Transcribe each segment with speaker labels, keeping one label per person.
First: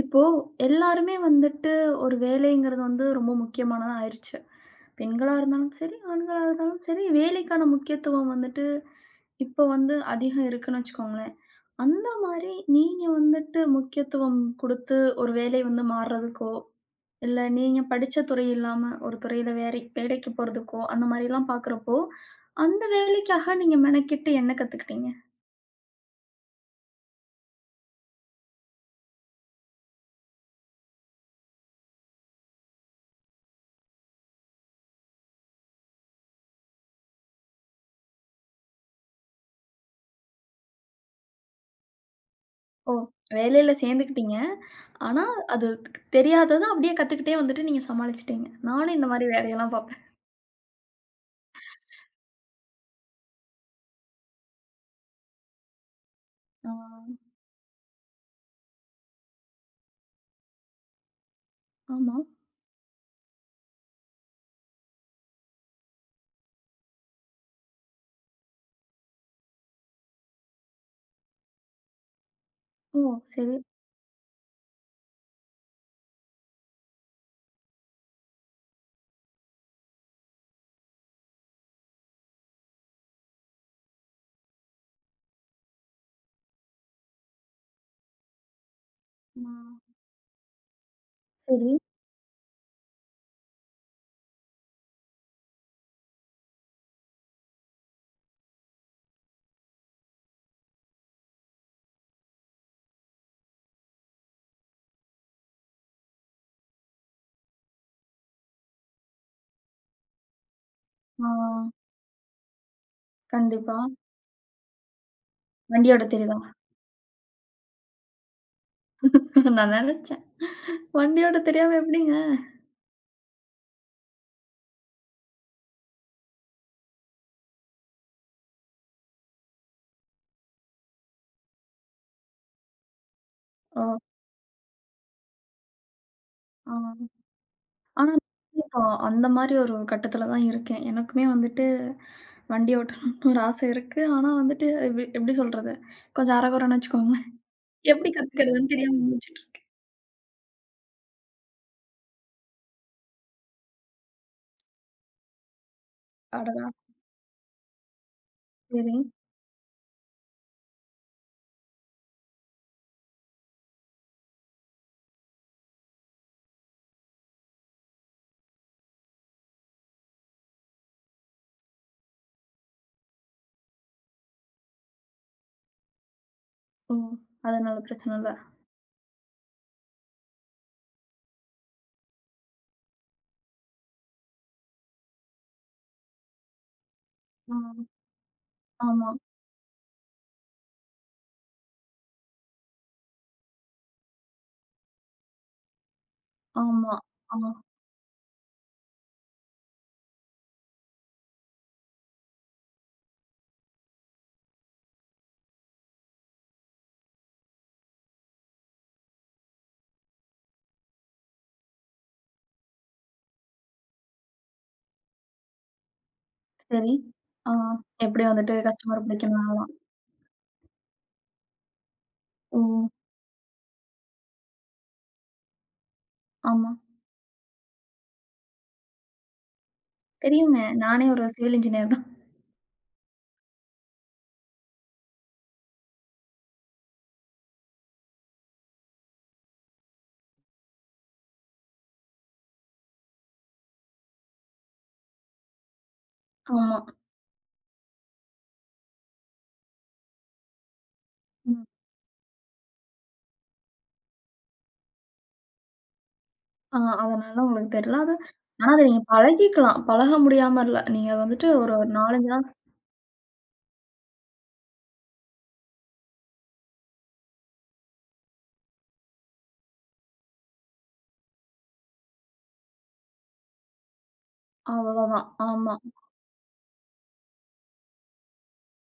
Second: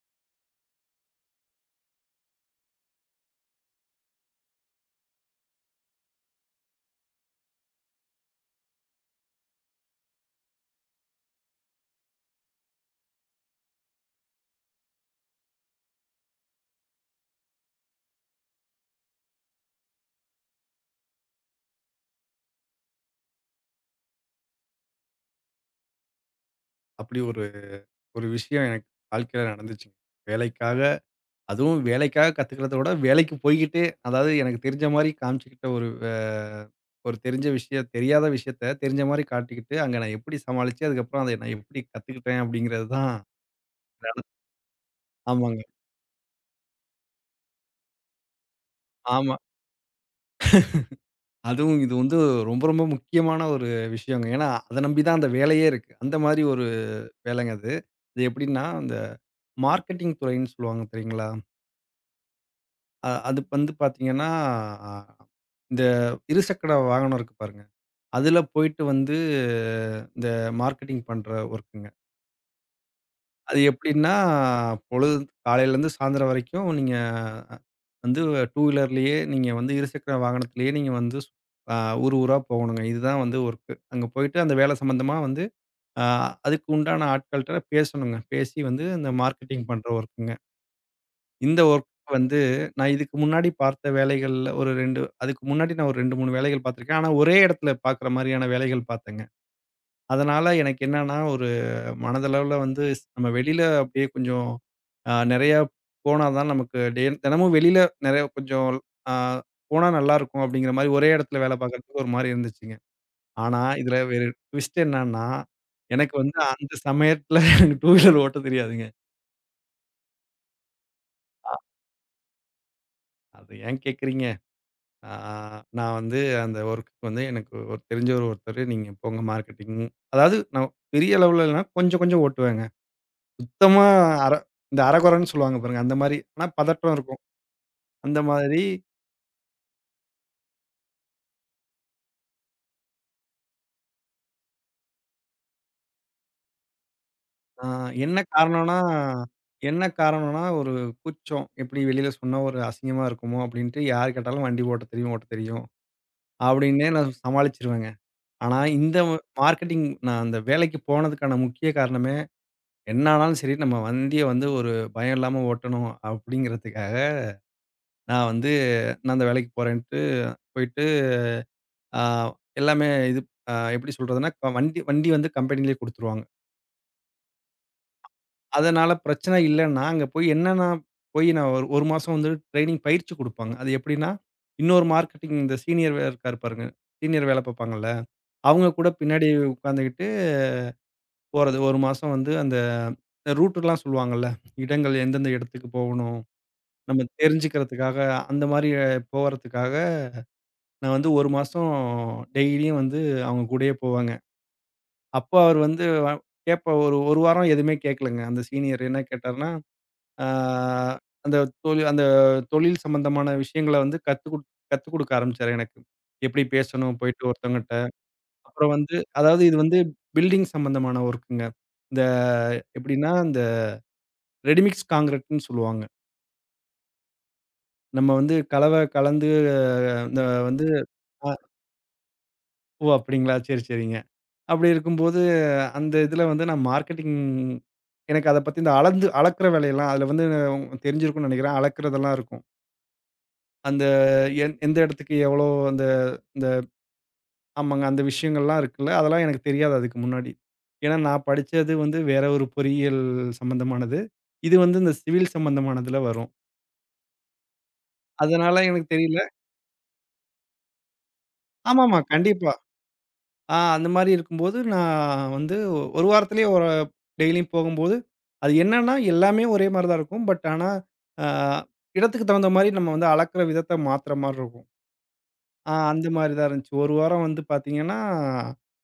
Speaker 1: இப்போ எல்லாருமே வந்துட்டு ஒரு வேலைங்கிறது வந்து ரொம்ப முக்கியமானதா ஆயிருச்சு. பெண்களா இருந்தாலும் சரி, ஆண்களா இருந்தாலும் சரி, வேலைக்கான முக்கியத்துவம் வந்துட்டு இப்போ வந்து அதிகம் இருக்குன்னு வச்சுக்கோங்களேன். அந்த மாரி நீங்க வந்துட்டு முக்கியத்துவம் குடுத்து ஒரு வேலை வந்து மாறுறதுக்கோ, இல்ல நீங்க படிச்ச துறை இல்லாம ஒரு துறையில வேலைக்கு போறதுக்கோ, அந்த மாரிலாம் பார்க்குறப்போ, அந்த வேலைக்காக நீங்க மெனக்கெட்டு என்ன கத்துக்கிட்டீங்க?
Speaker 2: அப்படி ஒரு ஒரு விஷயம் எனக்கு வாழ்க்கையில நடந்துச்சுங்க. வேலைக்காக அதுவும் வேலைக்காக கத்துக்கிறத விட, வேலைக்கு போய்க்கிட்டு, அதாவது எனக்கு தெரிஞ்ச மாரி காமிச்சுக்கிட்ட ஒரு ஒரு தெரிஞ்ச விஷயம் தெரியாத விஷயத்த தெரிஞ்ச மாரி காட்டிக்கிட்டு, அங்க நான் எப்படி சமாளிச்சு, அதுக்கப்புறம் அத நான் எப்படி கத்துக்கிட்டேன் அப்படிங்கிறது
Speaker 1: ஓ!
Speaker 2: தான்
Speaker 1: வேலையில
Speaker 2: நட
Speaker 1: சேர்ந்துக்கிட்டீங்க. ஆனா,
Speaker 2: ஆமாங்க.
Speaker 1: அது தெரியாதத அப்படியே கத்துக்கிட்டே வந்துட்டு நீங்க சமாளிச்சுட்டீங்க. நானும் இந்த மாரி
Speaker 2: ஆமா.
Speaker 1: வேலையெல்லாம் பார்ப்பேன்.
Speaker 2: அதுவும் இது வந்து ரொம்ப ரொம்ப முக்கியமான ஒரு விஷயங்க. ஏன்னா, அத நம்பி தான் அந்த வேலையே இருக்கு. அந்த மாரி ஒரு
Speaker 1: ஆ,
Speaker 2: வேலைங்க அது. அது எப்படின்னா, அந்த மார்க்கெட்டிங் துறைன்னு சொல்லுவாங்க தெரியுங்களா?
Speaker 1: ஆமா.
Speaker 2: அது வந்து பார்த்தீங்கன்னா, அ இந்த இருசக்கர வாகனம் இருக்கு பாருங்க. அதில போயிட்டு வந்து இந்த மார்க்கெட்டிங் பண்ற ஒர்க்குங்க.
Speaker 1: ஓ! சரி.
Speaker 2: அது எப்படின்னா, பொழுது காலையிலேருந்து சாயந்தரம் வரைக்கும் நீங்க வந்து 2 வீலர்லேயே நீங்க வந்து இருசக்கர வாகனத்திலேயே நீங்க வந்து அ ஊர் ஊரா போகணுங்க. இதுதான் வந்து ஒர்க்கு. அங்க போயிட்டு அந்த வேலை சம்மந்தமா வந்து அ அதுக்கு உண்டான ஆட்கள்ட்ட பேசணுங்க. பேசி வந்து இந்த மார்க்கெட்டிங்
Speaker 1: ம்.
Speaker 2: பண்ற ஒர்க்குங்க. இந்த
Speaker 1: சரி.
Speaker 2: வந்து நான் இதுக்கு முன்னாடி பார்த்த வேலைகள்ல ஒரு 2 அதுக்கு முன்னாடி நான் ஒரு 2, 3 வேலைகள் பார்த்துருக்கேன். ஆனா, ஒரே இடத்துல பார்க்குற மாரியான வேலைகள் பார்த்தேங்க. அதனால எனக்கு என்னன்னா, ஒரு மனதளவுல வந்து நம்ம வெளியில அப்படியே கொஞ்சம் நெறையா போனா தான் நமக்கு தினமும் வெளியில நெறைய கொஞ்சம் அ போனா நல்லாருக்கும் அப்படிங்கிற மாரி ஒரே
Speaker 1: ஆ,
Speaker 2: இடத்துல வேலை பார்க்குறதுக்கு ஒரு மாரி இருந்துச்சுங்க. ஆனா,
Speaker 1: கண்டிப்பா.
Speaker 2: இதுல வேற ட்விஸ்ட் என்னன்னா,
Speaker 1: வண்டியோட
Speaker 2: எனக்கு வந்து
Speaker 1: தெரியுதா?
Speaker 2: அந்த சமயத்துல எனக்கு டூ வீலர் ஓட்ட தெரியாதுங்க.
Speaker 1: நான் நெனச்சேன். வண்டியோட
Speaker 2: அ
Speaker 1: தெரியாம எப்படிங்க?
Speaker 2: அது ஏன் கேட்குறீங்க? ஆ நான் வந்து அந்த ஒர்க்குக்கு வந்து எனக்கு ஒரு தெரிஞ்சவர் ஒருத்தரு, "நீங்க போங்க மார்க்கெட்டிங்." அதாவது நான் பெரிய அளவுல இல்லன்னா, கொஞ்சம் கொஞ்சம் ஓட்டுவேங்க.
Speaker 1: ஓ!
Speaker 2: சுத்தமா அர இந்த அரகுறைன்னு சொல்லுவாங்க பாருங்க, அந்த மாரி. ஆனா
Speaker 1: ஆ.
Speaker 2: பதட்டம் இருக்கும்.
Speaker 1: ஆனா,
Speaker 2: அந்த மாதிரி
Speaker 1: இப்போ அந்த மாரி ஒரு கட்டத்துல தான் இருக்கேன். எனக்குமே வந்துட்டு வண்டி ஓட்டணும்னு ஒரு ஆசை இருக்கு. ஆனா வந்துட்டு எப்படி சொல்றது? கொஞ்சம் அரகுறன்னு வச்சுக்கோங்களேன்.
Speaker 2: ஆ
Speaker 1: எப்படி
Speaker 2: என்ன
Speaker 1: கத்துக்கிறதுன்னு
Speaker 2: காரணம்னா
Speaker 1: தெரியாம முழிச்சுட்டு இருக்கேன்.
Speaker 2: என்ன காரணம்னா, ஒரு கூச்சம். எப்படி வெளியில சொன்னா ஒரு அசிங்கமா இருக்குமோ அப்படின்ட்டு, யார் கேட்டாலும் "வண்டி ஓட்ட தெரியும், ஓட்ட தெரியும்."
Speaker 1: அடடா!
Speaker 2: அப்படின்னே நான் சமாளிச்சுருவேங்க. ஆனா
Speaker 1: சரி.
Speaker 2: இந்த மார்க்கெட்டிங் நான் அந்த வேலைக்கு போனதுக்கான முக்கிய காரணமே, என்ன ஆனாலும் சரி, நம்ம வண்டிய வந்து ஒரு பயம் இல்லாம ஓட்டணும் அப்படிங்கிறதுக்காக, நான் வந்து நான் அந்த வேலைக்கு போறேன்ட்டு போயிட்டு, ஆ எல்லாமே இது எப்படி சொல்றதுன்னா, வண்டி வண்டி வந்து கம்பெனியிலயே குடுத்துருவாங்க.
Speaker 1: ஓ! அதனால பிரச்சனை இல்ல.
Speaker 2: அதனால பிரச்சனை இல்லன்னா, அங்க போய் என்னன்னா போய் நான் ஒரு 1 மாசம் வந்து ட்ரெய்னிங் பயிற்சி குடுப்பாங்க. அது எப்படின்னா, இன்னொரு மார்க்கெட்டிங் இந்த சீனியர் இருக்காரு பாருங்க. சீனியர் வேலை
Speaker 1: ஆ.
Speaker 2: பார்ப்பாங்கல்ல, அவங்க கூட
Speaker 1: ஆமா,
Speaker 2: பின்னாடி உட்காந்துக்கிட்டு போறது. 1 மாசம் வந்து அந்த ரூட்டுலாம் சொல்லுவாங்கல்ல, இடங்கள் எந்தெந்த இடத்துக்கு போகணும்.
Speaker 1: ஆமா.
Speaker 2: நம்ம
Speaker 1: ஆ.
Speaker 2: தெரிஞ்சுக்கிறதுக்காக, அந்த மாரி போவறதுக்காக, நான் வந்து 1 மாசம் டெய்லியும் வந்து அவங்க கூடயே போவேங்க. அப்போ அவரு வந்து வ கேட்ப ஒரு 1 வாரம் எதுவுமே கேட்கலங்க. அந்த சீனியர் என்ன கேட்டாருன்னா, ஆ அந்த அந்த தொழில் சம்பந்தமான விஷயங்கள வந்து கத்துக் குடுக்க ஆரம்பிச்சாரு எனக்கு. எப்படி
Speaker 1: சரி.
Speaker 2: பேசணும் போயிட்டு
Speaker 1: ஆ
Speaker 2: ஒருத்தவங்கட்ட.
Speaker 1: எப்படி வந்துட்டு
Speaker 2: அப்புறம் வந்து
Speaker 1: கஸ்டமர்
Speaker 2: அதாவது இது
Speaker 1: பிடிக்கணும்னால.
Speaker 2: வந்து பில்டிங் சம்பந்தமான ஒர்க்குங்க. இந்த
Speaker 1: ஓ!
Speaker 2: எப்படின்னா, இந்த ரெடிமிக்ஸ் கான்கிரீட்ன்னு சொல்லுவாங்க.
Speaker 1: ஆமா.
Speaker 2: நம்ம வந்து கலவை கலந்து இந்த
Speaker 1: தெரியுங்க.
Speaker 2: வந்து
Speaker 1: நானே ஒரு
Speaker 2: அ
Speaker 1: சிவில் இன்ஜினியர் தான்.
Speaker 2: ஓ! அப்டிங்களா? சரி, சரிங்க. அப்டி இருக்கும்போது, அந்த இதுல வந்து நான் மார்க்கெட்டிங், எனக்கு அத பத்தி இந்த அளந்து அளக்குற வேலையெல்லாம் அதுல வந்து தெரிஞ்சிருக்கும்னு நெனைக்கிறேன். அளக்குறதெல்லாம் இருக்கும். அந்த எந்த இடத்துக்கு எவ்வளோ அந்த இந்த
Speaker 1: ஆமா.
Speaker 2: ஆமாங்க. அந்த விஷயங்கள்லாம் இருக்குல்ல, அதெல்லாம் எனக்கு தெரியாது அதுக்கு முன்னாடி. ஏன்னா நான்
Speaker 1: ம்.
Speaker 2: படிச்சது வந்து வேற ஒரு பொறியியல் சம்மந்தமானது. இது வந்து இந்த சிவில் சம்மந்தமானதுல வரும்.
Speaker 1: ஆ அதனால உங்களுக்கு தெரியல. அது
Speaker 2: அதனால
Speaker 1: ஆனா அத
Speaker 2: எனக்கு
Speaker 1: நீங்க
Speaker 2: தெரியல.
Speaker 1: பழகிக்கலாம். பழக முடியாம இல்ல. நீங்க அத வந்துட்டு ஒரு
Speaker 2: ஆமாமா.
Speaker 1: 4, 5 நாள்
Speaker 2: கண்டிப்பா. அந்த மாரி இருக்கும்போது, நான் வந்து ஒரு வாரத்திலேயே ஒரு டெய்லியும் போகும்போது, அது என்னன்னா எல்லாமே ஒரே மாரி தான் இருக்கும். பட் ஆனா, ஆ இடத்துக்கு தகுந்த மாரி நம்ம வந்து அளக்குற விதத்த மாத்துற மாரி இருக்கும்.
Speaker 1: அவ்வளோதான். ஆமா,
Speaker 2: அந்த மாரி தான் இருந்துச்சு. ஒரு வாரம் வந்து பார்த்தீங்கன்னா,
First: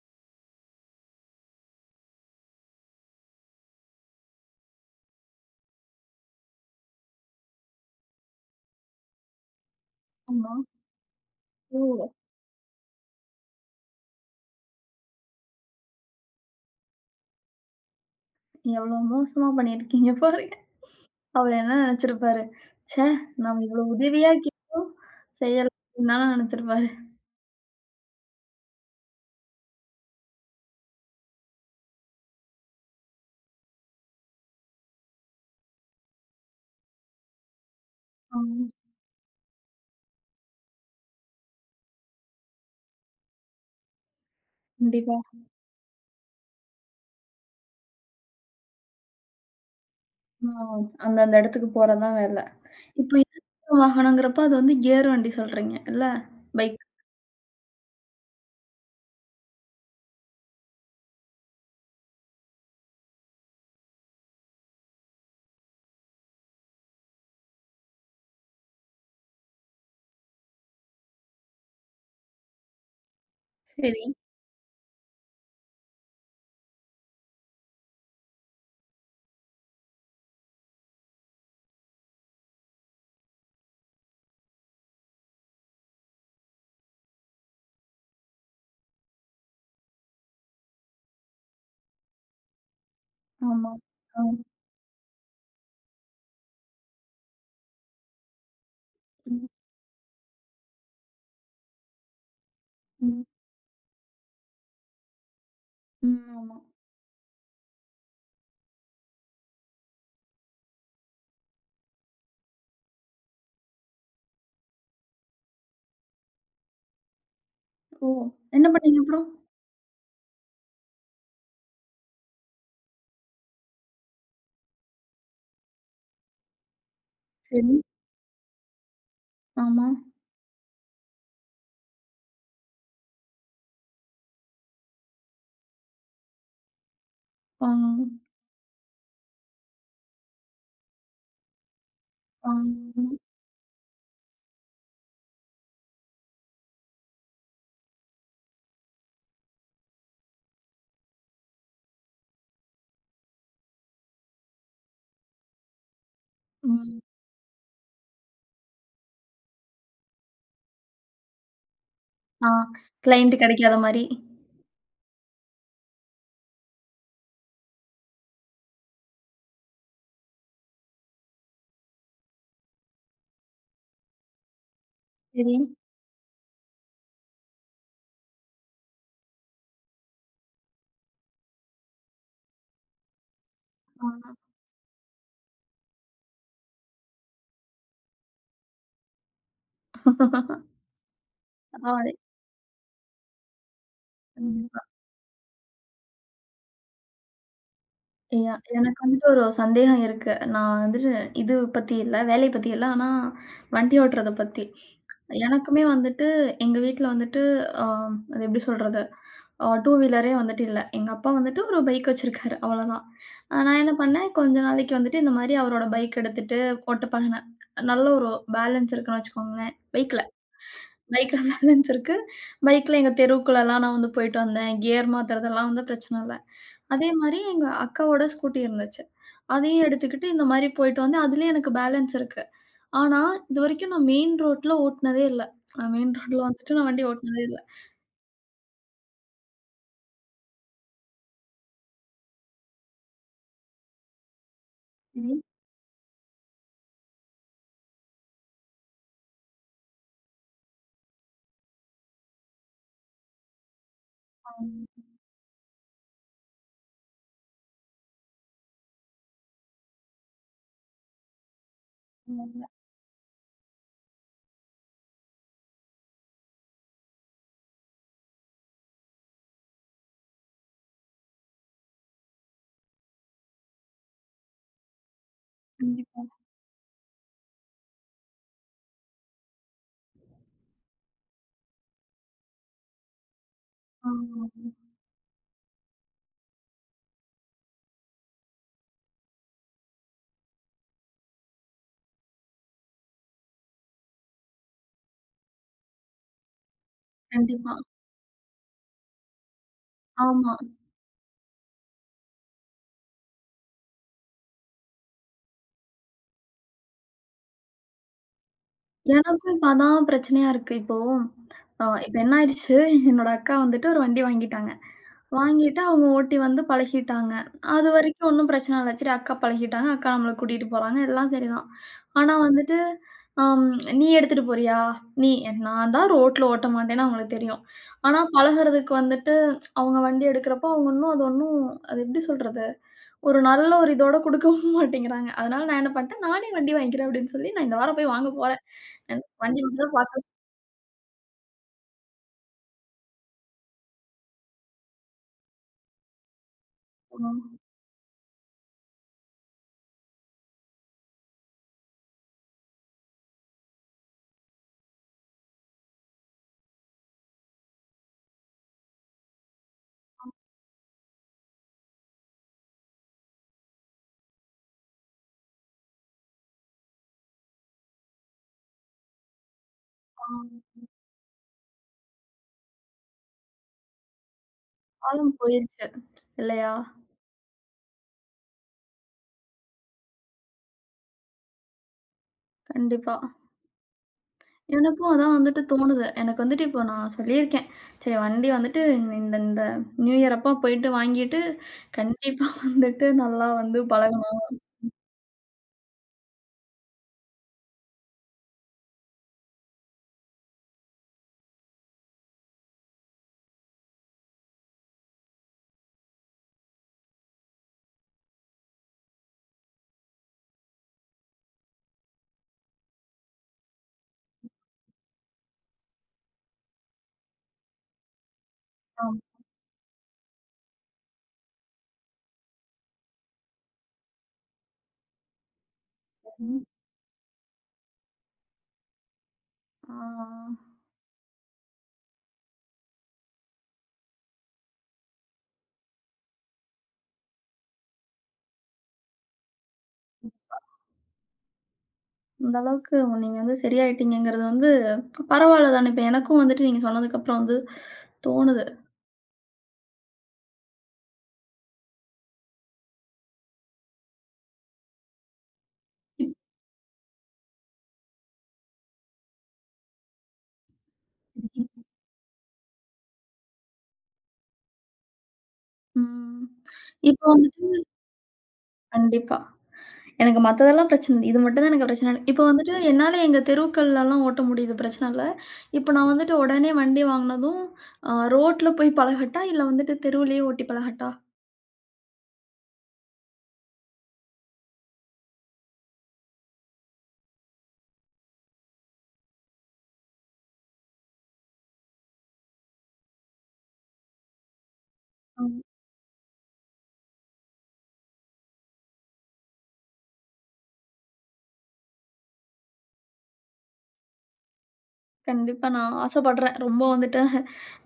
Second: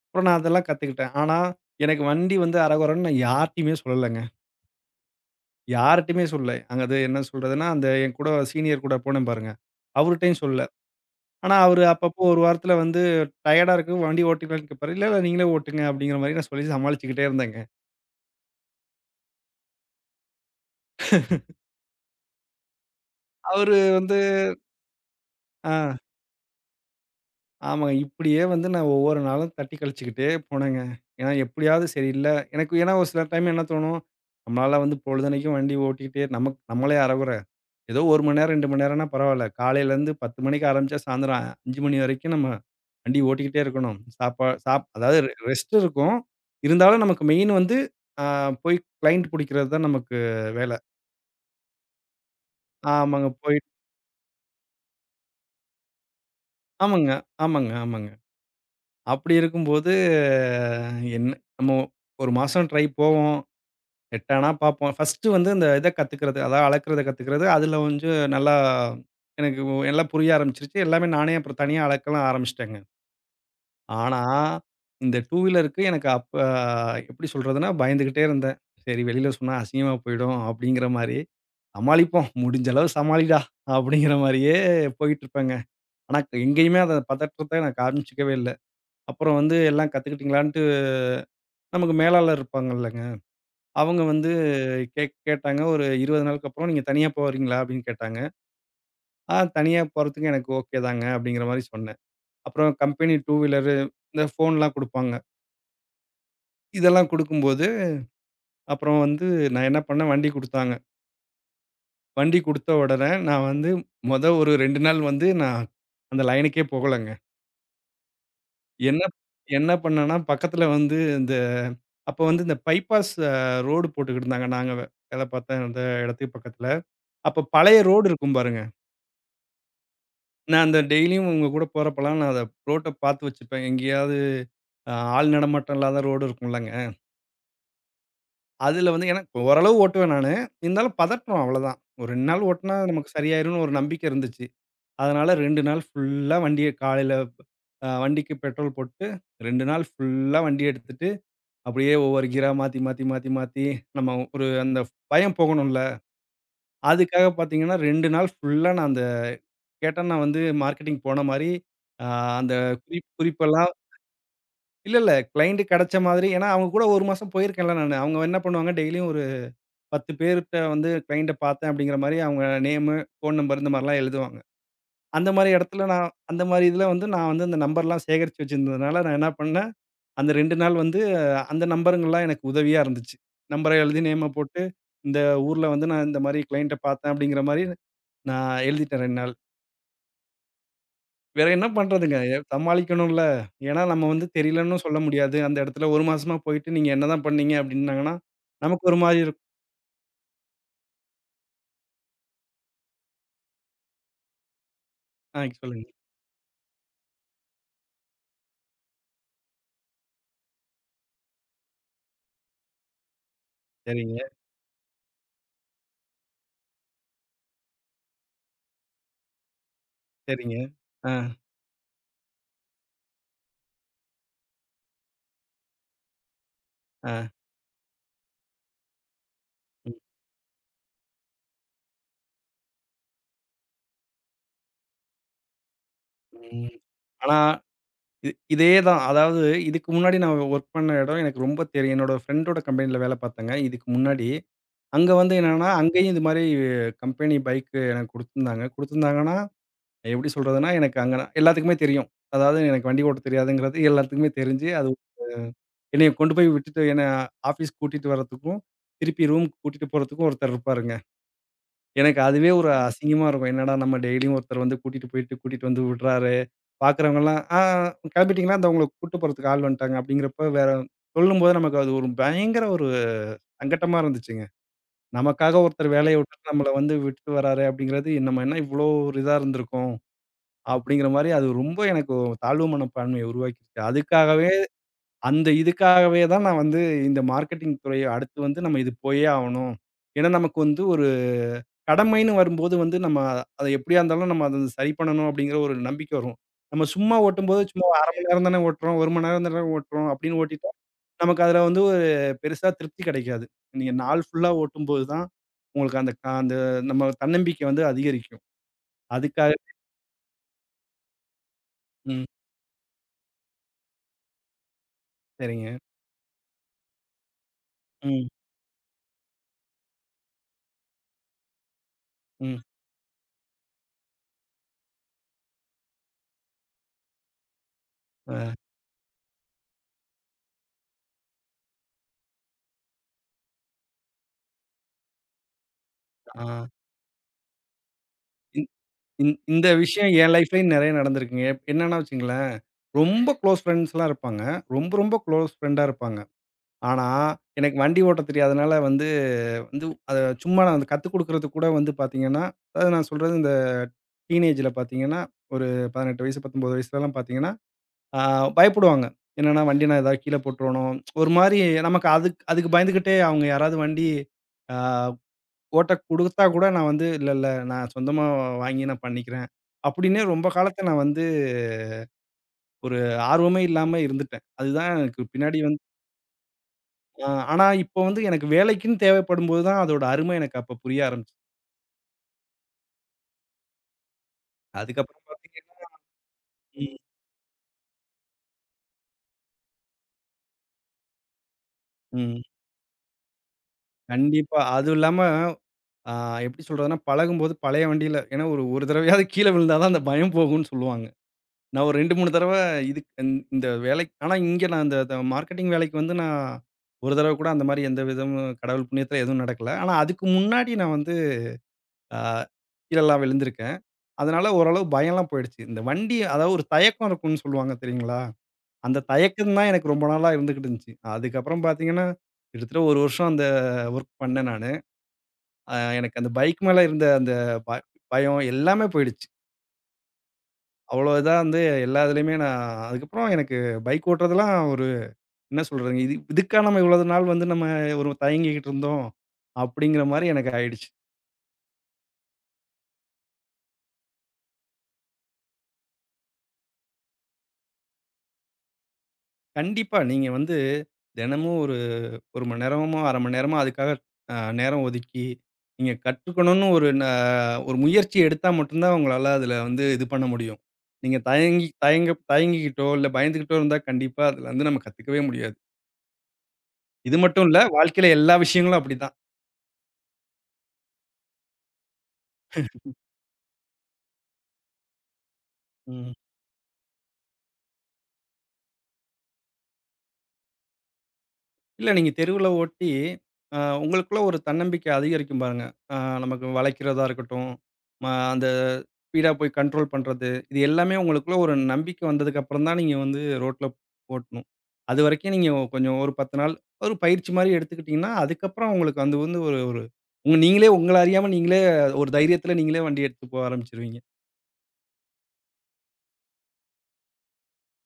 Speaker 2: அப்புறம் நான் அதெல்லாம் கத்துக்கிட்டேன். ஆனா, எனக்கு வண்டி வந்து அரகொரன்னு நான் யார்ட்டயுமே சொல்லலங்க. யார்ட்டயுமே சொல்லல. அங்க அது என்ன சொல்றதுன்னா, அந்த என் கூட சீனியர் கூட போனேன் பாருங்க, அவருட்டயும்
Speaker 1: ஆமா.
Speaker 2: சொல்லல. ஆனா, அவரு
Speaker 1: ஓ!
Speaker 2: அப்பப்போ 1 வாரத்துல வந்து டயர்டா இருக்கு, வண்டி ஓட்டிக்கலான்னு கேட்பாரு. இல்ல, இல்ல நீங்களே ஓட்டுங்க அப்படிங்கிற மாரி நான் சொல்லி சமாளிச்சுக்கிட்டே இருந்தேங்க.
Speaker 1: எவ்வளோ மோசமா பண்ணியிருக்கீங்க பாருங்க. அவர் என்ன நினைச்சிருப்பாரு? ச்சே! நம்ம
Speaker 2: அவரு
Speaker 1: இவ்வளோ
Speaker 2: வந்து
Speaker 1: உதவியா கேட்டோம். செய்யல
Speaker 2: ஆ.
Speaker 1: அப்டின்னு தான நினைச்சிருப்பாரு.
Speaker 2: ஆமாங்க. இப்படியே வந்து நான் ஒவ்வொரு நாளும் தட்டி கழிச்சுக்கிட்டே போனேங்க. ஏன்னா எப்படியாவது சரி இல்ல எனக்கு ஏன்னா ஒரு சில டைம் என்ன தோணும், நம்மளால வந்து பொழுதன்னைக்கும் வண்டி ஓட்டிக்கிட்டே நமக்கு நம்மளே அரைகுறை. ஏதோ 1 மணி நேரம்,
Speaker 1: ஆமா.
Speaker 2: 2 மணி நேரம்னா பரவால்ல. காலையிலேருந்து 10 மணிக்கு ஆரம்பிச்சா சாயந்தரம் 5 மணி வரைக்கும் நம்ம வண்டி ஓட்டிக்கிட்டே இருக்கணும். சாப்பா சாப் அதாவது
Speaker 1: கண்டிப்பா.
Speaker 2: ரெஸ்ட் இருக்கும். இருந்தாலும் நமக்கு மெயின் வந்து அ போய் கிளையண்ட் புடிக்கிறது தான் நமக்கு
Speaker 1: ஆ.
Speaker 2: வேல.
Speaker 1: அந்தந்த இடத்துக்கு போறதுதான் வேல. இப்ப
Speaker 2: ஆமாங்க.
Speaker 1: இருசக்கர வாகனம்ங்கிறப்ப அது வந்து கியர் வண்டி சொல்றீங்க இல்ல? பைக்.
Speaker 2: ஆமாங்க, ஆமாங்க, ஆமாங்க. அப்படி இருக்கும்போது, என்ன நம்ம ஒரு மாசம் ட்ரை போவோம். செட் ஆனா பார்ப்போம். ஃபர்ஸ்ட்டு வந்து அந்த இத கத்துக்கிறது, அதாவது அளக்கிறத கத்துக்கிறது, அதில கொஞ்சம் நல்லா எனக்கு எல்லாம் புரிய ஆரம்பிச்சுருச்சு. எல்லாமே நானே அப்புறம் தனியா அளக்கலாம் ஆரம்பிச்சுட்டேங்க.
Speaker 1: சரி.
Speaker 2: ஆனா, இந்த டூ வீலருக்கு எனக்கு அப்ப எப்படி சொல்றதுன்னா, பயந்துகிட்டே இருந்தேன். சரி வெளியில சொன்னா அசிங்கமா போயிடும் அப்படிங்கிற மாரி, சமாளிப்போம் முடிஞ்ச அளவு சமாளிடா அப்படிங்கிற மாரியே போயிட்டுருப்பேங்க. ஆனா எங்கேயுமே அத பதற்றத்த நான் காமிச்சுக்கவே இல்ல. அப்புறம் வந்து எல்லாம் கத்துக்கிட்டீங்களான்னு நமக்கு மேலாளர் இருப்பாங்கல்லங்க.
Speaker 1: ஆமா.
Speaker 2: அவங்க
Speaker 1: ஆ.
Speaker 2: வந்து கேட்டாங்க. ஒரு 20 நாளுக்கு அப்புறம் "நீங்க தனியா போறீங்களா?" அப்படின்னு கேட்டாங்க. "ஆ
Speaker 1: ம்.
Speaker 2: தனியா போறதுக்கு எனக்கு ஓகே தாங்க." அப்படிங்கிற மாரி சொன்னேன். அப்புறம் கம்பெனி
Speaker 1: ம்.
Speaker 2: டூ வீலரு, இந்த ஃபோன்லாம் குடுப்பாங்க.
Speaker 1: ம். ஆமா.
Speaker 2: இதெல்லாம் குடுக்கும்போது, அப்புறம் வந்து நான் என்ன பண்ணேன், வண்டி குடுத்தாங்க. வண்டி குடுத்த உடனே நான் வந்து ஒரு 2 நாள் வந்து நான் அந்த லைனுக்கே போகலங்க.
Speaker 1: ஓ! என்ன பண்ணீங்க
Speaker 2: என்ன
Speaker 1: அப்புறம்?
Speaker 2: என்ன பண்ணேன்னா, பக்கத்துல வந்து இந்த அப்ப வந்து இந்த பைபாஸ் ரோடு போட்டுக்கிட்டு இருந்தாங்க. நாங்க வேல பார்த்த அந்த இடத்துக்கு பக்கத்துல. அப்ப
Speaker 1: சரி.
Speaker 2: பழைய ரோடு இருக்கும் பாருங்க.
Speaker 1: ஆமா.
Speaker 2: நான் அந்த டெய்லியும் உங்க கூட போறப்பலாம், நான் அத ரோட்ட பார்த்து வச்சுப்பேன். எங்கேயாவது ஆள் நடமாட்டம் இல்லாத ரோடு இருக்கும்லங்க.
Speaker 1: ஆ.
Speaker 2: அதுல வந்து ஏன்னா ஓரளவு ஓட்டுவேன் நானு. இருந்தாலும் பதட்டம் அவ்வளதான். ஒரு 2 நாள்
Speaker 1: ஆ.
Speaker 2: ஓட்டுனா நமக்கு சரியாயிரும்னு ஒரு நம்பிக்கை இருந்துச்சு. அதனால 2 நாள் ஃபுல்லா வண்டிய காலையில வண்டிக்கு பெட்ரோல் போட்டு 2 நாள் ஃபுல்லா வண்டிய எடுத்துட்டு, அப்படியே ஒவ்வொரு கியரா மாத்தி, மாத்தி, மாத்தி, மாத்தி நம்ம ஒரு அந்த பயம் போகணும்ல.
Speaker 1: ம்.
Speaker 2: அதுக்காக பார்த்தீங்கன்னா, 2 நாள் ஃபுல்லா நான் அந்த கேட்டா நான் வந்து மார்க்கெட்டிங் போன மாரி, அ
Speaker 1: ஆ.
Speaker 2: அந்த
Speaker 1: கிளையன்ட்
Speaker 2: குறிப்பெல்லாம்
Speaker 1: கிடைக்காத மாரி.
Speaker 2: இல்ல, இல்ல. கிளையன்ட் கிடைச்ச மாதிரி ஏன்னா, அவங்க கூட 1 மாசம் போயிருக்கேன்ல நானு. அவங்க என்ன பண்ணுவாங்க டெய்லியும் ஒரு 10 பேர்ட்ட வந்து கிளையன்ட்ட பார்த்தேன் அப்படிங்கிற மாரி அவங்க நேமு, ஃபோன் நம்பர் இந்த மாரிலாம் எழுதுவாங்க. அந்த மாரி
Speaker 1: சரி.
Speaker 2: இடத்துல நான் அந்த மாரி இதில வந்து நான் வந்து அந்த நம்பர்லாம் சேகரிச்சு வச்சிருந்ததுனால, நான் என்ன பண்ணேன், அந்த 2 நாள் வந்து அந்த நம்பருங்கலாம் எனக்கு உதவியா இருந்துச்சு. நம்பர எழுதி நேம
Speaker 1: ஆ.
Speaker 2: போட்டு, இந்த ஊர்ல வந்து நான் இந்த மாரி கிளையன்ட்ட பார்த்தேன் அப்படிங்கிற மாரி நான் எழுதிட்டேன் 2 நாள். வேற என்ன
Speaker 1: பரவால்லை.
Speaker 2: பண்றதுங்க? சமாளிக்கணும்ல. ஏன்னா நம்ம வந்து
Speaker 1: ம்.
Speaker 2: தெரியலன்னும் சொல்ல முடியாது. அந்த இடத்துல 1 மாசமா போயிட்டு நீங்க என்னதான் பண்ணீங்க அப்டின்னாங்கன்னா,
Speaker 1: யா
Speaker 2: நமக்கு ஒரு
Speaker 1: எனக்கு
Speaker 2: மாரி
Speaker 1: வந்துட்டு ஒரு
Speaker 2: இருக்கும்.
Speaker 1: சந்தேகம் இருக்கு. நான் வந்துட்டு இது பத்தி இல்ல, வேலைய பத்தி இல்ல. ஆனா வண்டி ஓட்டுறத பத்தி. எனக்குமே
Speaker 2: சொல்லுங்க.
Speaker 1: வந்துட்டு எங்க வீட்ல வந்துட்டு அ அது எப்படி சொல்றது? டூ வீலரே வந்துட்டு இல்ல. எங்க அப்பா வந்துட்டு ஒரு பைக் வச்சிருக்காரு, அவ்வளோதான். நான் என்ன
Speaker 2: சரிங்க,
Speaker 1: பண்ணேன், கொஞ்ச நாளைக்கு வந்துட்டு இந்த மாரி அவரோட பைக் எடுத்துட்டு ஓட்ட பழகுனேன். நல்ல ஒரு பேலன்ஸ் இருக்குன்னு வச்சுக்கோங்களேன், பைக்ல.
Speaker 2: சரிங்க. ஆ,
Speaker 1: பைக்ல பேலன்ஸ் இருக்கு. பைக்ல எங்க தெருவுக்குள்ளலாம் நான் வந்து போயிட்டு வந்தேன். கியர் மாத்துறதெல்லாம் வந்து பிரச்சன இல்ல. அதே
Speaker 2: ஆ.
Speaker 1: மாரி எங்க அக்காவோட ஸ்கூட்டி இருந்துச்சு. அதையும்
Speaker 2: ம்,
Speaker 1: எடுத்துக்கிட்டு இந்த மாரி போயிட்டு வந்து அதுலயும் எனக்கு பேலன்ஸ் இருக்கு. ஆனா, இதுவரைக்கும் நான் மெயின் ரோட்ல ஓட்டுனதே இல்ல. நான் மெயின் ரோட்ல
Speaker 2: ம்.
Speaker 1: வந்துட்டு நான் வண்டி
Speaker 2: ஆனா
Speaker 1: ஓட்டுனதே இல்ல.
Speaker 2: இதே தான். அதாவது இதுக்கு முன்னாடி நான் ஒர்க் பண்ண இடம் எனக்கு ரொம்ப தெரியும். என்னோட ஃப்ரெண்டோட கம்பெனில வேல பார்த்தேங்க இதுக்கு முன்னாடி. அங்க வந்து
Speaker 1: கண்டிப்பா.
Speaker 2: என்னன்னா, அங்கேயும் இது மாரி கம்பெனி பைக் எனக்கு குடுத்துருந்தாங்க. குடுத்துருந்தாங்கன்னா எப்படி சொல்றதுன்னா, எனக்கு அங்க நான் எல்லாத்துக்குமே தெரியும். அதாவது எனக்கு வண்டி ஓட்ட தெரியாதுங்கிறது எல்லாத்துக்குமே தெரிஞ்சு, அது ஒரு என்னைய கொண்டு போய் விட்டுட்டு என்ன ஆஃபீஸ் கூட்டிட்டு வரதுக்கும், திருப்பி ரூமுக்கு கூட்டிட்டு போறதுக்கும் ஒருத்தர் இருப்பாருங்க. எனக்கு அதுவே ஒரு அசிங்கமா இருக்கும். என்னடா நம்ம டெய்லியும் ஒருத்தர் வந்து கூட்டிட்டு போயிட்டு, கூட்டிட்டு வந்து விடுறாரு. பார்க்குறவங்கலாம், "ஆ கிளம்பிட்டீங்களா? இந்த உங்கள கூட்டு போறதுக்கு ஆள் வந்துட்டாங்க." அப்படிங்கிறப்ப வேற சொல்லும்போது நமக்கு அது ஒரு பயங்கர ஒரு சங்கட்டமா இருந்துச்சுங்க. நமக்காக ஒருத்தர் வேலைய
Speaker 1: கண்டிப்பா.
Speaker 2: விட்டுட்டு நம்மள வந்து விட்டுட்டு வராரே அப்படிங்கிறது, நம்ம என்ன இவ்வளோ ஒரு இதா இருந்திருக்கோம். அப்படிங்கிற மாரி அது ரொம்ப எனக்கு ஒரு தாழ்வு மனப்பான்மைய உருவாக்கிருச்சு.
Speaker 1: ஆமா.
Speaker 2: அதுக்காகவே அந்த இதுக்காகவே தான் நான் வந்து இந்த மார்க்கெட்டிங் துறைய அடுத்து வந்து நம்ம இது போயே ஆவணும். ஏன்னா, நமக்கு வந்து ஒரு கடமைன்னு வரும்போது வந்து நம்ம அத எப்படியா இருந்தாலும் நம்ம அத சரி பண்ணணும் அப்படிங்கிற ஒரு நம்பிக்கை வரும். நம்ம சும்மா ஓட்டும்போது
Speaker 1: கண்டிப்பா.
Speaker 2: சும்மா 1/2 மணி நேரம் தானே ஓட்டுறோம், 1 மணி நேரம் தானே ஓட்டுறோம் அப்படின்னு
Speaker 1: ஆமா.
Speaker 2: ஓட்டிட்டா, நமக்கு அதுல வந்து ஒரு பெருசா திருப்தி கிடைக்காது. நீங்க நாள் ஃபுல்லா ஓட்டும்போது தான் உங்களுக்கு அந்த அந்த நம்ம தன்னம்பிக்கை வந்து அதிகரிக்கும். அதுக்காக
Speaker 1: எனக்கும் இப்ப அதான் பிரச்சனையா இருக்கு. இப்போ இப்ப
Speaker 2: ம்.
Speaker 1: என்ன ஆயிடுச்சு, என்னோட அக்கா வந்துட்டு ஒரு வண்டி வாங்கிட்டாங்க.
Speaker 2: சரிங்க.
Speaker 1: வாங்கிட்டு அவங்க ஓட்டி வந்து பழகிட்டாங்க.
Speaker 2: ம்.
Speaker 1: அதுவரைக்கும் ஒண்ணும் பிரச்சனை இல்ல. சரி அக்கா பழகிட்டாங்க, அக்கா நம்மள கூட்டிட்டு போறாங்க, எல்லாம் சரிதான். ஆனா
Speaker 2: ம்.
Speaker 1: வந்துட்டு, அம் "நீ எடுத்துட்டு போறியா? நீ" நான் தான் ரோட்ல ஓட்ட மாட்டேன்னு அவங்களுக்கு தெரியும். ஆனா
Speaker 2: அ
Speaker 1: பழகுறதுக்கு வந்துட்டு அவங்க வண்டி எடுக்கிறப்போ அவங்க இன்னும் அது ஒண்ணும் அது எப்படி சொல்றது? ஒரு நல்ல ஒரு இதோட குடுக்கவும் மாட்டேங்கிறாங்க. அதனால நான் என்ன பண்ணிட்டேன், நானே
Speaker 2: ஆ.
Speaker 1: வண்டி வாங்கிக்கிறேன் அப்படின்னு சொல்லி, நான் இந்த வாரம் போய் வாங்க போறேன்.
Speaker 2: இந்
Speaker 1: எனக்கு
Speaker 2: இந்
Speaker 1: வண்டி
Speaker 2: இந்த
Speaker 1: மட்டும் தான்
Speaker 2: விஷயம் என் லைஃப்லயும் நெறைய நடந்திருக்குங்க. என்னன்னா வச்சுக்கங்களேன், ரொம்ப குளோஸ் ஃப்ரெண்ட்ஸ்லாம் இருப்பாங்க. ரொம்ப, ரொம்ப குளோஸ் ஃப்ரெண்டா இருப்பாங்க. ஆனா,
Speaker 1: பார்க்கணும்.
Speaker 2: எனக்கு வண்டி ஓட்ட தெரியாதனால வந்து வந்து அத சும்மா நான் வந்து கத்துக் குடுக்குறதுக்கு கூட வந்து பார்த்தீங்கன்னா, அதாவது நான் சொல்றது இந்த டீனேஜ்ல பார்த்தீங்கன்னா, ஒரு 18 வயசு, 19 வயசுலலாம் பார்த்தீங்கன்னா, ஆ பயப்படுவாங்க. என்னன்னா வண்டினா ஏதாவது கீழ போட்டுருவானோ? ஒரு மாரி நமக்கு அதுக்கு அதுக்கு பயந்துகிட்டே அவங்க யாராவது வண்டி ஆ ஓட்ட குடுத்தா கூட நான் வந்து, "இல்ல, இல்ல நான் சொந்தமா வாங்கி நான் பண்ணிக்கிறேன்." அப்படின்னே
Speaker 1: ஆ
Speaker 2: ரொம்ப காலத்த நான் வந்து ஒரு ஆர்வமே இல்லாம இருந்துட்டேன். அதுதான் எனக்கு
Speaker 1: காலம்
Speaker 2: பின்னாடி வந்து
Speaker 1: போயிருச்சு. இல்லையா?
Speaker 2: ஆனா இப்போ வந்து எனக்கு வேலைக்குன்னு தேவைப்படும்போது தான் அதோட அருமை எனக்கு அப்ப புரிய ஆரம்பிச்சுது.
Speaker 1: கண்டிப்பா. எனக்கும்
Speaker 2: அதுக்கப்புறம்
Speaker 1: அதான் வந்துட்டு
Speaker 2: பார்த்தீங்கன்னா
Speaker 1: தோணுது. எனக்கு வந்துட்டு இப்போ
Speaker 2: ம்,
Speaker 1: நான் சொல்லியிருக்கேன். சரி வண்டி வந்துட்டு இந்த இந்த நியூ இயர் அப்ப போயிட்டு வாங்கிட்டு,
Speaker 2: ம்.
Speaker 1: கண்டிப்பா வந்துட்டு நல்லா வந்து பழகணும்.
Speaker 2: கண்டிப்பா. அதுவும் இல்லாம அ எப்படி சொல்றதுன்னா, பழகும்போது பழைய வண்டியில ஏன்னா ஒரு ஒரு தடவையாவது கீழ விழுந்தா தான் அந்த பயம் போகும்ன்னு சொல்லுவாங்க. நான் ஒரு 2, 3 தடவ இதுக் இந் இந்த வேலைக் ஆனா இங்க நான் இந்த மார்க்கெட்டிங் வேலைக்கு வந்து நான் ஒரு தடவ கூட அந்த மாரி எந்த விதமும் கடவுள் புண்ணியத்துல எதுவும் நடக்கல. ஆனா அதுக்கு முன்னாடி நான் வந்து ஆ கீழலாம் விழுந்திருக்கேன். அதனால ஓரளவு பயம்லாம் போயிடுச்சு. இந்த வண்டி அதாவது ஒரு தயக்கம் இருக்கும்னு சொல்லுவாங்க தெரியுங்களா? அந்த
Speaker 1: ஆமா.
Speaker 2: தயக்கம் தான் எனக்கு ரொம்ப நாளா இருந்துகிட்டு இருந்துச்சு. அதுக்கப்புறம் பார்த்தீங்கன்னா, கிட்டத்தட்ட 1 வருஷம் அந்த வொர்க் பண்ணேன் நானு. எனக்கு அந்த பைக் மேல இருந்த அந்த ப பயம் எல்லாமே போயிடுச்சு.
Speaker 1: ஆ
Speaker 2: அவ்வளோ இதா வந்து எல்லா இதுலயுமே நான் அதுக்கப்புறம் எனக்கு பைக் ஓட்டுறதெல்லாம் என்ன சொல்றதுங்க, இது இதுக்கா நம்ம இவ்வளவு நாள் வந்து நம்ம ஒரு தயங்கிக்கிட்டு இருந்தோம், அப்படிங்கிற மாரி எனக்கு ஆயிடுச்சு.
Speaker 1: இந்த அளவுக்கு நீங்க வந்து சரியாயிட்டீங்கங்கிறது வந்து பரவாயில்ல தானே. இப்ப எனக்கும் வந்துட்டு நீங்க சொன்னதுக்கு அப்புறம் வந்து தோணுது.
Speaker 2: கண்டிப்பா நீங்க வந்து தினமும் ஒரு 1 மணி நேரமோ, 1/2 மணி நேரமோ அதுக்காக நேரம் ஒதுக்கி, நீங்க கத்துக்கணும்னு ஒரு முயற்சி எடுத்தா மட்டும் தான் உங்களால அதுல வந்து இது பண்ண முடியும். நீங்க தயங்கிக்கிட்டோ, இல்ல பயந்துகிட்டோ இருந்தா கண்டிப்பா அதுல வந்து நம்ம கத்துக்கவே முடியாது.
Speaker 1: ம்.
Speaker 2: இது
Speaker 1: இப்போ
Speaker 2: மட்டும் இல்ல,
Speaker 1: வந்துட்டு
Speaker 2: வாழ்க்கையில எல்லா விஷயங்களும் அப்படிதான்.
Speaker 1: கண்டிப்பா. எனக்கு மத்ததெல்லாம் பிரச்சனை இல்ல. இது மட்டும் தான் எனக்கு பிரச்சனை. இப்போ வந்துட்டு என்னால எங்க தெருக்கள்லலாம் ஓட்ட முடியுது, பிரச்சனை இல்ல. இப்போ நான்
Speaker 2: ம்.
Speaker 1: வந்துட்டு உடனே வண்டி வாங்குனதும், ரோட்ல போய் பழகட்டா? இல்ல வந்துட்டு தெருவுலயே ஓட்டி பழகட்டா?
Speaker 2: இல்ல நீங்க தெருவுல ஓட்டி, அ உங்களுக்குள்ள ஒரு தன்னம்பிக்கை அதிகரிக்கும் பாருங்க. அ நமக்கு வளைக்கிறதா இருக்கட்டும், ம அந்த ஸ்பீடா போய் கண்ட்ரோல் பண்றது, இது எல்லாமே உங்களுக்குள்ள ஒரு நம்பிக்கை வந்ததுக்கப்புறம் தான் நீங்க வந்து ரோட்ல ஓட்டணும். அதுவரைக்கும் நீங்க
Speaker 1: ம்.
Speaker 2: கொஞ்சம் ஒரு 10 நாள் ஒரு பயிற்சி மாரி எடுத்துக்கிட்டீங்கன்னா, அதுக்கப்புறம் உங்களுக்கு அது வந்து ஒரு ஒரு உங்க நீங்களே உங்கள அறியாம நீங்களே ஒரு தைரியத்துல நீங்களே வண்டி எடுத்துட்டு போக ஆரம்பிச்சுருவீங்க.
Speaker 1: கண்டிப்பா நான் ஆசைப்படுறேன். ரொம்ப வந்துட்டு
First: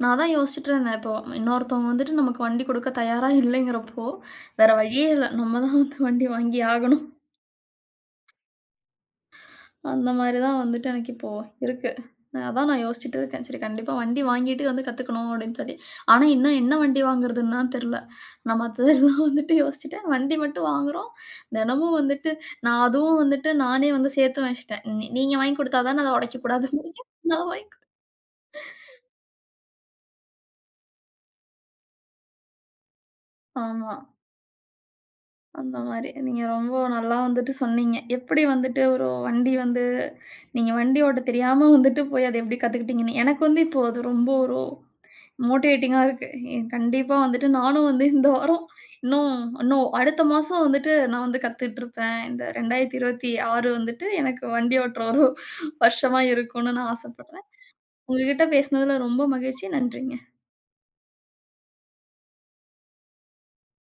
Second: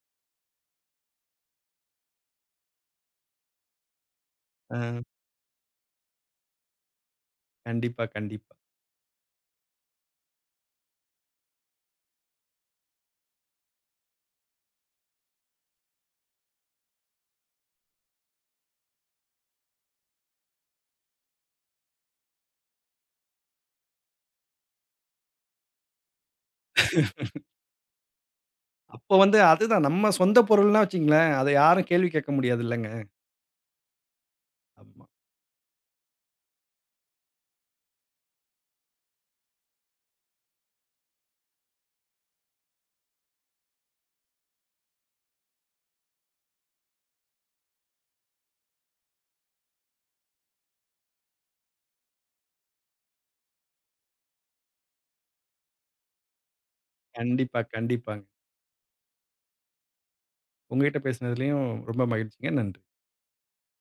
Speaker 1: நான் அதான் யோசிச்சுட்டு இருந்தேன். இப்போ இன்னொருத்தவங்க வந்துட்டு நமக்கு வண்டி குடுக்க தயாரா இல்லைங்கிறப்போ, வேற
Speaker 2: ஆ.
Speaker 1: வழியே இல்ல. நம்ம தான் வந்து வண்டி வாங்கியே ஆகணும்.
Speaker 2: கண்டிப்பா, கண்டிப்பா.
Speaker 1: அந்த மாரி தான் வந்துட்டு எனக்கு இப்போ இருக்கு. நான் அதான் யோசிச்சுட்டு இருக்கேன். சரி கண்டிப்பா வண்டி வாங்கிட்டு வந்து கத்துக்கணும் அப்படின்னு சொல்லி. ஆனா இன்னும் என்ன வண்டி வாங்குறதுன்னு தான் தெரியல. நான் மத்ததெல்லாம் வந்துட்டு யோசிச்சுட்டேன். வண்டி மட்டும் வாங்குறோம். தினமும் வந்துட்டு நான் அதுவும் வந்துட்டு நானே வந்து சேர்த்து வச்சுட்டேன். நீங்க வாங்கி குடுத்தா தானே அத உடைக்கக்கூடாது. நான் வாங்கி
Speaker 2: அப்போ வந்து அதுதான் நம்ம சொந்த பொருள்னா வச்சுக்கங்களேன், அத யாரும் கேள்வி கேட்க முடியாது இல்லங்க.
Speaker 1: ஆமா.
Speaker 2: ஆமா.
Speaker 1: அந்த மாரி. நீங்க ரொம்ப நல்லா வந்துட்டு சொன்னீங்க. எப்படி வந்துட்டு ஒரு வண்டி வந்து நீங்க வண்டி ஓட்ட தெரியாம வந்துட்டு போய் அத எப்படி கத்துக்கிட்டீங்கன்னு. எனக்கு வந்து இப்போ அது ரொம்ப ஒரு மோட்டிவேட்டிங்கா இருக்கு. எ கண்டிப்பா வந்துட்டு நானும் வந்து இந்த வாரம் இன்னும் இன்னும் அடுத்த மாசம் வந்துட்டு நான் வந்து கத்துட்டுருப்பேன். இந்த 2026 வந்துட்டு எனக்கு வண்டி ஓட்டுற ஒரு வருஷமா இருக்கும்னு நான் ஆசைப்படுறேன்.
Speaker 2: கண்டிப்பா, கண்டிப்பாங்க.
Speaker 1: உங்ககிட்ட பேசினதுல ரொம்ப மகிழ்ச்சி. நன்றிங்க.
Speaker 2: உங்ககிட்ட பேசினதுலயும் ரொம்ப மகிழ்ச்சிங்க. நன்றி.